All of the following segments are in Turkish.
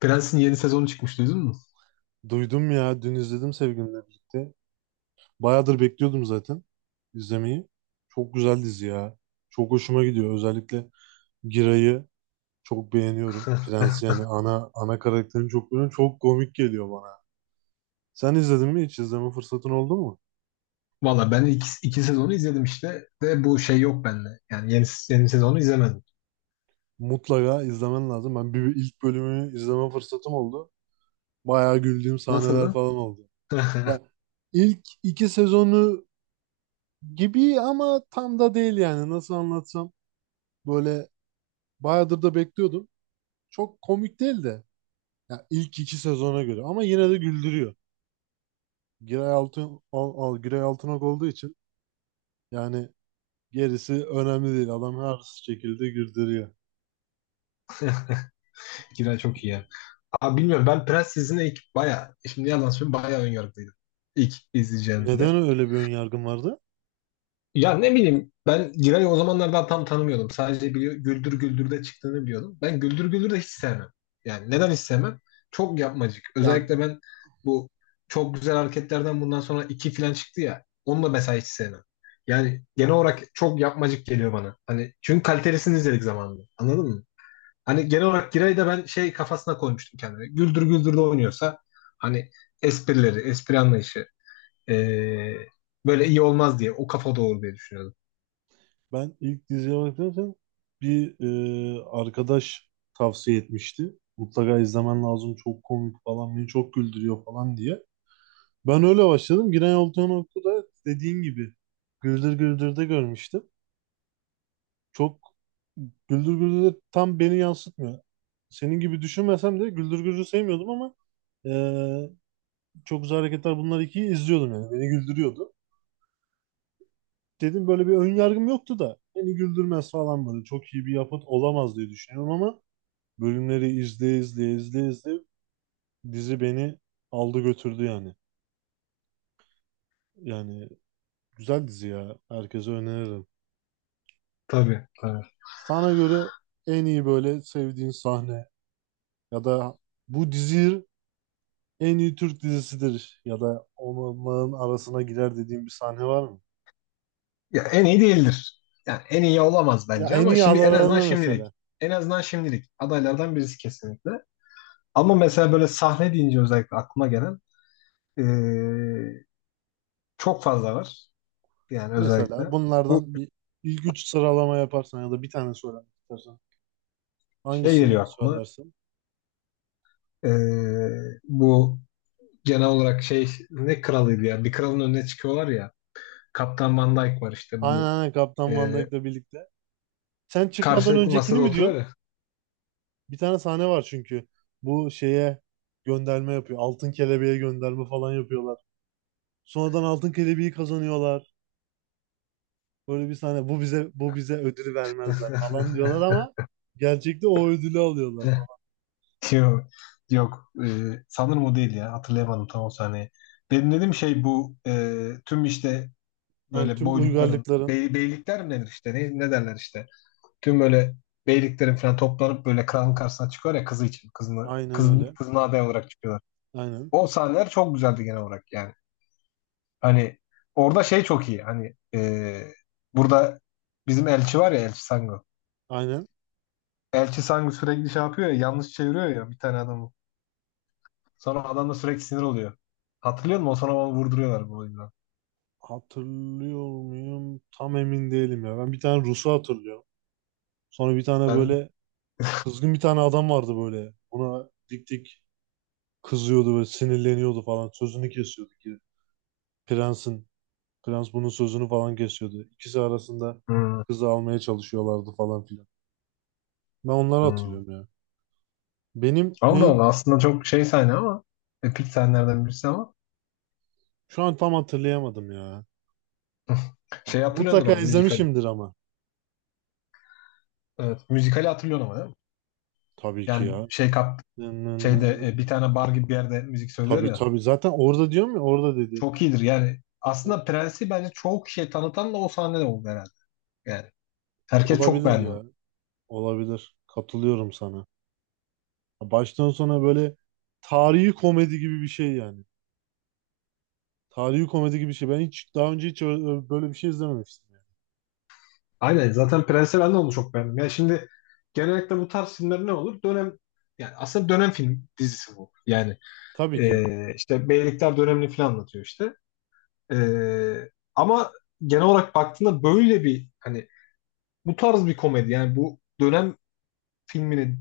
Prens'in yeni sezonu çıkmış duydun mu? Duydum ya. Dün izledim sevgilimle birlikte. Bayağıdır bekliyordum zaten izlemeyi. Çok güzel dizi ya. Çok hoşuma gidiyor. Özellikle Giray'ı çok beğeniyorum. Prens yani ana karakterini çok beğeniyorum. Çok komik geliyor bana. Sen izledin mi hiç? İzleme fırsatın oldu mu? Valla ben iki sezonu izledim işte. De bu şey yok bende. Yani yeni sezonu izlemedim. Mutlaka izlemen lazım. Ben bir ilk bölümü izleme fırsatım oldu. Bayağı güldüğüm sahneler Nasıldı? falan oldu. Ya ilk iki sezonu gibi ama tam da değil yani. Nasıl anlatsam böyle, bayağıdır da bekliyordum. Çok komik değil de ya, ilk iki sezona göre, ama yine de güldürüyor. Giray Altınok olduğu için yani, gerisi önemli değil. Adam her şekilde güldürüyor. Kira çok iyi ya. Abi bilmiyorum ben Prens dizisine ilk baya şimdi yalan söyleyeyim bayağı önyargılıydım. İlk Neden izleyeceğimde. öyle bir ön yargın vardı? Ya ne bileyim ben Giray'ı o zamanlar daha tam tanımıyordum. Sadece biliyor, Güldür Güldür'de çıktığını biliyordum. Ben Güldür Güldür'de hiç sevmem. Yani neden hiç sevmem? Çok yapmacık. Ya, Özellikle ben bu çok güzel hareketlerden bundan sonra iki falan çıktı ya. Onu da mesela hiç sevmem. Yani genel olarak çok yapmacık geliyor bana. Hani çünkü kalitelisini izledik zamanında. Anladın mı? Hani genel olarak Giray'ı da ben şey kafasına koymuştum kendime. Güldür Güldür'de oynuyorsa hani esprileri, espri anlayışı ee, böyle iyi olmaz diye o kafa doğru diye düşünüyordum. ben ilk diziye bakarken bir arkadaş tavsiye etmişti. Mutlaka izlemen lazım, çok komik falan, beni çok güldürüyor falan diye. Ben öyle başladım. Giray Altınok'u da dediğin gibi Güldür Güldür'de görmüştüm. Çok Güldür Güldür de tam beni yansıtmıyor. Senin gibi düşünmesem de Güldür Güldür'ü sevmiyordum ama eee, çok güzel hareketler bunlar ikiyi izliyordum yani. Beni güldürüyordu. Dedim böyle bir ön yargım yoktu da beni güldürmez falan böyle. Çok iyi bir yapıt olamaz diye düşünüyorum ama bölümleri izleye izleye dizi beni aldı götürdü yani. Yani güzel dizi ya. Herkese öneririm. Tabii, tabii. Sana göre en iyi böyle sevdiğin sahne ya da bu diziyi en iyi Türk dizisidir ya da onların arasına girer dediğim bir sahne var mı? Ya en iyi değildir. Yani en iyi olamaz Ya bence en ama iyi şimdi en azından aralarına mesela. şimdilik. En azından şimdilik. Adaylardan birisi kesinlikle. Ama mesela böyle sahne deyince özellikle aklıma gelen eee, çok fazla var. Yani özellikle. Mesela Bu bunlardan bir ilk üç sıralama yaparsan ya da bir tane söylemek istersen. şey Hangisini geliyor aklıma. söylersin? Bu genel olarak şey ne kralıydı ya? Bir kralın önüne çıkıyorlar ya. Kaptan Van Dyke var işte Aynen bu. aynen Kaptan Van eee, Dyke'le birlikte. Sen çıkmadan Karşılıklı öncekini masada mi oturuyor diyorsun? ya. Bir tane sahne var çünkü. Bu şeye gönderme yapıyor. Altın kelebeğe gönderme falan yapıyorlar. Sonradan altın kelebeği kazanıyorlar. Böyle bir sahne, bu bize ödülü vermezler falan diyorlar ama gerçekte o ödülü alıyorlar falan. Yok, yok. Sanırım o değil ya. Hatırlayamadım tam o sahneyi. Benim dediğim şey bu tüm işte Yani böyle tüm boylukların uygarlıkların beylikler mi denir işte ne derler işte. Tüm böyle beyliklerin falan toplanıp böyle kralın karşısına çıkıyor ya kızı için. Kızını, aynen kızın, öyle. kızına aday olarak çıkıyorlar. Aynen. O sahneler çok güzeldi genel olarak yani. Hani orada şey çok iyi. Hani burada bizim elçi var ya Elçi Sango. Aynen. Elçi Sango sürekli şey yapıyor ya yanlış çeviriyor ya bir tane adamı. Sonra adam da sürekli sinir oluyor. Hatırlıyor musun? O sonra onu vurduruyorlar bu oyundan. Hatırlıyor muyum? Tam emin değilim ya. Ben bir tane Rus'u hatırlıyorum. Sonra bir tane Ben böyle kızgın bir tane adam vardı böyle. Buna dik dik kızıyordu böyle, sinirleniyordu falan. Sözünü kesiyordu ki prensin. Prens bunun sözünü falan kesiyordu. İkisi arasında hmm, kızı almaya çalışıyorlardı falan filan. Ben onları hmm. hatırlıyorum ya. Benim Allah en Allah aslında çok şey sahne ama epik sahnelerden birisi ama Şu an tam hatırlayamadım ya. şey hatırlıyordur Mutlaka ama müzikali. izlemişimdir ama. Evet, müzikali hatırlıyorsun ama değil mi? Tabii ki Yani ya. şey kap Nın nın nın şeyde nın. bir tane bar gibi bir yerde müzik söylüyor Tabii ya. tabii. Zaten orada diyorum ya, orada dedi. Çok iyidir yani. O- Aslında Prens'i bence çok şey tanıtan da o sahne de oldu herhalde. Yani herkes çok Olabilir beğendi ya. onu. Olabilir. Katılıyorum sana. Baştan sona böyle tarihi komedi gibi bir şey yani. Tarihi komedi gibi bir şey. Ben hiç daha önce hiç böyle bir şey izlememiştim yani. Aynen zaten Prensel ben de onu çok beğendim. Yani şimdi genellikle bu tarz filmler ne olur? Dönem yani aslında dönem film dizisi bu. Yani Tabii ki. İşte beylikler dönemini falan anlatıyor işte. Ama genel olarak baktığında böyle bir hani bu tarz bir komedi yani bu dönem filmini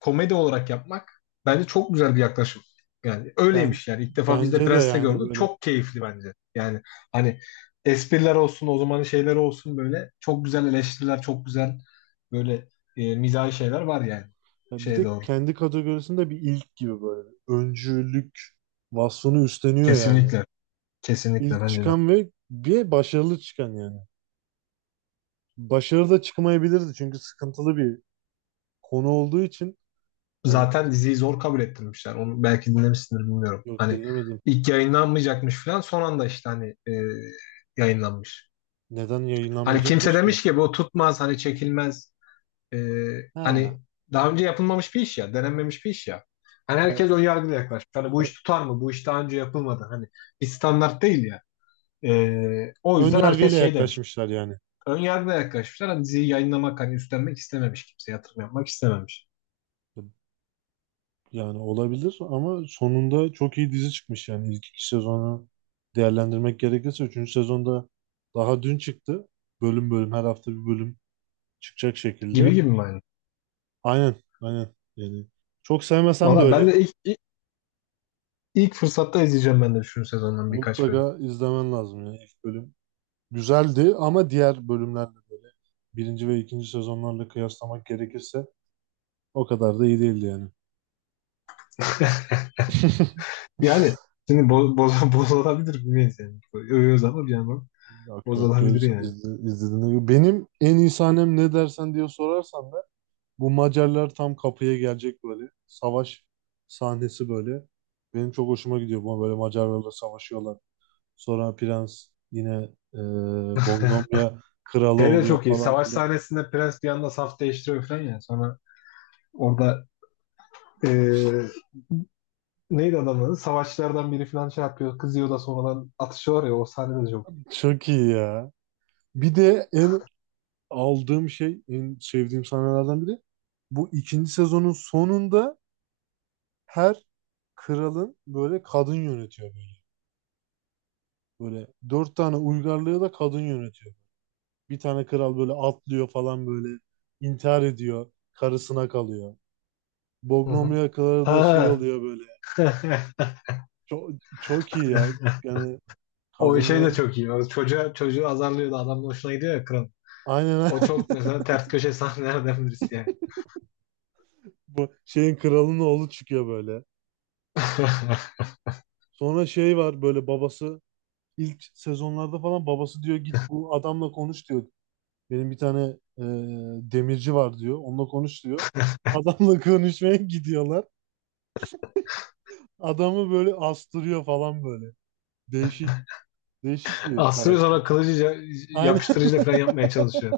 komedi olarak yapmak bence çok güzel bir yaklaşım. Yani Ben öyleymiş yani. İlk defa biz de Bence de Prens'te yani gördük. böyle, Çok keyifli bence. Yani hani espriler olsun, o zamanın şeyleri olsun böyle çok güzel eleştiriler, çok güzel böyle mizahi şeyler var yani. ya bir Şeye de doğru. kendi kategorisinde bir ilk gibi böyle öncülük vasfını üstleniyor yani. Kesinlikle. Kesinlikle İlk bence de. çıkan ve bir başarılı çıkan yani. Başarılı da çıkmayabilirdi çünkü sıkıntılı bir konu olduğu için. Hani Zaten diziyi zor kabul ettirmişler. Onu belki dinlemişsindir bilmiyorum. yok, Hani dinlemedim. ilk yayınlanmayacakmış falan son anda işte hani yayınlanmış. Neden Hani kimse yayınlanmayacakmış ki? demiş ki bu tutmaz hani çekilmez. Ee, Ha, hani daha önce yapılmamış bir iş ya, denenmemiş bir iş ya. Hani herkes ön yargıyla yaklaşmış. Hani bu iş tutar mı? Bu iş daha önce yapılmadı. Hani bir standart değil ya. O ön yüzden herkes yargıyla şey demiş. yaklaşmışlar yani. Ön yargıyla yaklaşmışlar. Hani diziyi yayınlamak, hani üstlenmek istememiş. Kimse yatırım yapmak istememiş. Yani olabilir ama sonunda çok iyi dizi çıkmış yani. İlk iki sezonu değerlendirmek gerekirse, üçüncü sezonda daha dün çıktı. Bölüm bölüm, her hafta bir bölüm çıkacak şekilde. Gibi gibi mi aynı? Aynen, yani çok sevmesem de Valla öyle, ben de ilk fırsatta izleyeceğim ben de şu sezondan birkaç bölüm. mutlaka izlemen lazım yani. İlk bölüm güzeldi ama diğer bölümlerle böyle, birinci ve ikinci sezonlarla kıyaslamak gerekirse o kadar da iyi değildi yani. Yani şimdi boz bozulabilir bilmeyiz yani. Övüyoruz ama bir yandan Yok, bozulabilir göz yani. İzlediğinde gibi. Benim en iyi sahnem ne dersen diye sorarsan da bu Macarlar tam kapıya gelecek böyle. Savaş sahnesi böyle. Benim çok hoşuma gidiyor. Bu böyle Macarlarla savaşıyorlar. Sonra prens yine e, Bogdomya kralı Şey de oluyor çok iyi. falan Savaş filan. sahnesinde Prens bir anda saf değiştiriyor falan ya. Sonra orada e, neydi adamın adı? Savaşçılardan biri falan şey yapıyor. Kızıyor da sonradan atışıyorlar ya. O sahne de çok iyi. Çok iyi ya. Bir de en Aldığım şey, en sevdiğim sahnelerden biri, bu ikinci sezonun sonunda her kralın böyle kadın yönetiyor böyle. Böyle dört tane uygarlığı da kadın yönetiyor. Bir tane kral böyle atlıyor falan böyle, intihar ediyor. Karısına kalıyor. Hı hı. Bognomya kralı da şey Ha. oluyor böyle. Çok, Çok iyi ya. Yani O şey de kadının çok iyi. O çocuğu azarlıyor da adamın hoşuna gidiyor ya kral. aynen O çok mesela ters köşe sahnelerden birisi yani. bu şeyin kralının oğlu çıkıyor böyle. Sonra şey var böyle, babası ilk sezonlarda falan babası diyor git bu adamla konuş diyor. Benim bir tane e, demirci var diyor. Onunla konuş diyor. Adamla konuşmaya gidiyorlar. Adamı böyle astırıyor falan böyle. Değişik, Değişik bir Astırıyor karakter. sonra kılıcı Aynen. yapıştırıcıyla falan yapmaya çalışıyor.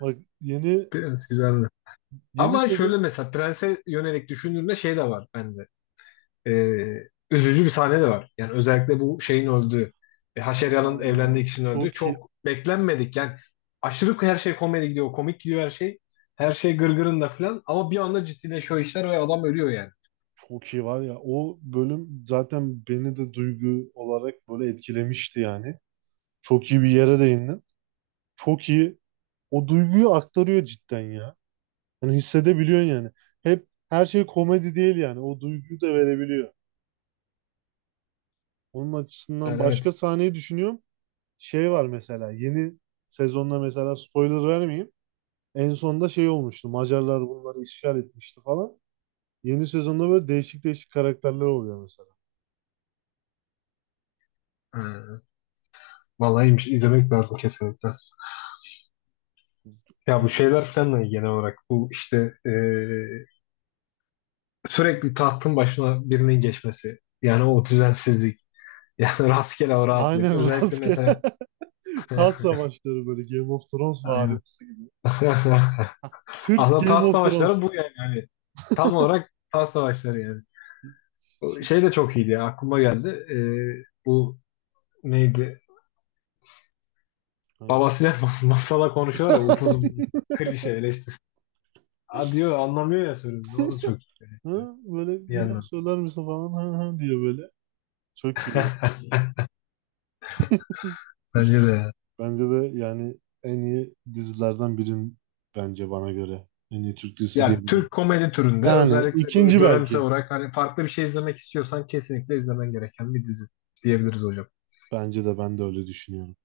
Bak yeni Prens güzeldi. yeni Ama sezon. şöyle mesela prense yönelik düşündüğümde şey de var bende. e, Üzücü bir sahne de var. Yani özellikle bu şeyin öldüğü, Haşerya'nın Aa, evlendiği kişinin öldüğü çok iyi, çok beklenmedik. Yani aşırı her şey komedi gidiyor, komik gidiyor her şey. Her şey gırgırında falan ama bir anda ciddileşiyor işler ve adam ölüyor yani. çok iyi var ya. O bölüm zaten beni de duygu olarak böyle etkilemişti yani. Çok iyi bir yere değindin. Çok iyi. O duyguyu aktarıyor cidden ya. Yani hissedebiliyorsun yani. Hep her şey komedi değil yani. O duyguyu da verebiliyor. Onun açısından Yani evet. başka sahneyi düşünüyorum. Şey var mesela yeni sezonda, mesela spoiler vermeyeyim. En sonda şey olmuştu. Macarlar bunları işgal etmişti falan. Yeni sezonda böyle değişik karakterler oluyor mesela. Ee, Vallahi iyiymiş. İzlemek lazım kesinlikle. Ya bu Yani şeyler falan da iyi genel olarak. Bu işte sürekli tahtın başına birinin geçmesi. Yani o düzensizlik. Yani rastgele o rahatlık. aynen Özellikle rastgele mesela tas savaşları böyle Game of Thrones Aynen. varimsi gibi. Türk Aslında Game taht of Thrones. savaşları bu yani. Hani tam olarak taht savaşları yani. O Şey, şey de çok iyiydi ya. Aklıma geldi. Bu neydi? hangisi? Babasıyla masala konuşuyorlar ya upuzun klişe eleştiri. Aa diyor anlamıyor ya sözünü. O da çok iyi Hı? Böyle bir bir daha yandan. söyler misin falan, hı hı diye böyle. Çok iyi ya. Bence de ya. Bence de yani en iyi dizilerden birin, bence bana göre. En iyi Türk dizisi Yani diyebilirim. Türk komedi türünde Yani özellikle böyle ikinci dönemsel belki. olarak hani farklı bir şey izlemek istiyorsan kesinlikle izlemen gereken bir dizi diyebiliriz hocam. Bence de, ben de öyle düşünüyorum.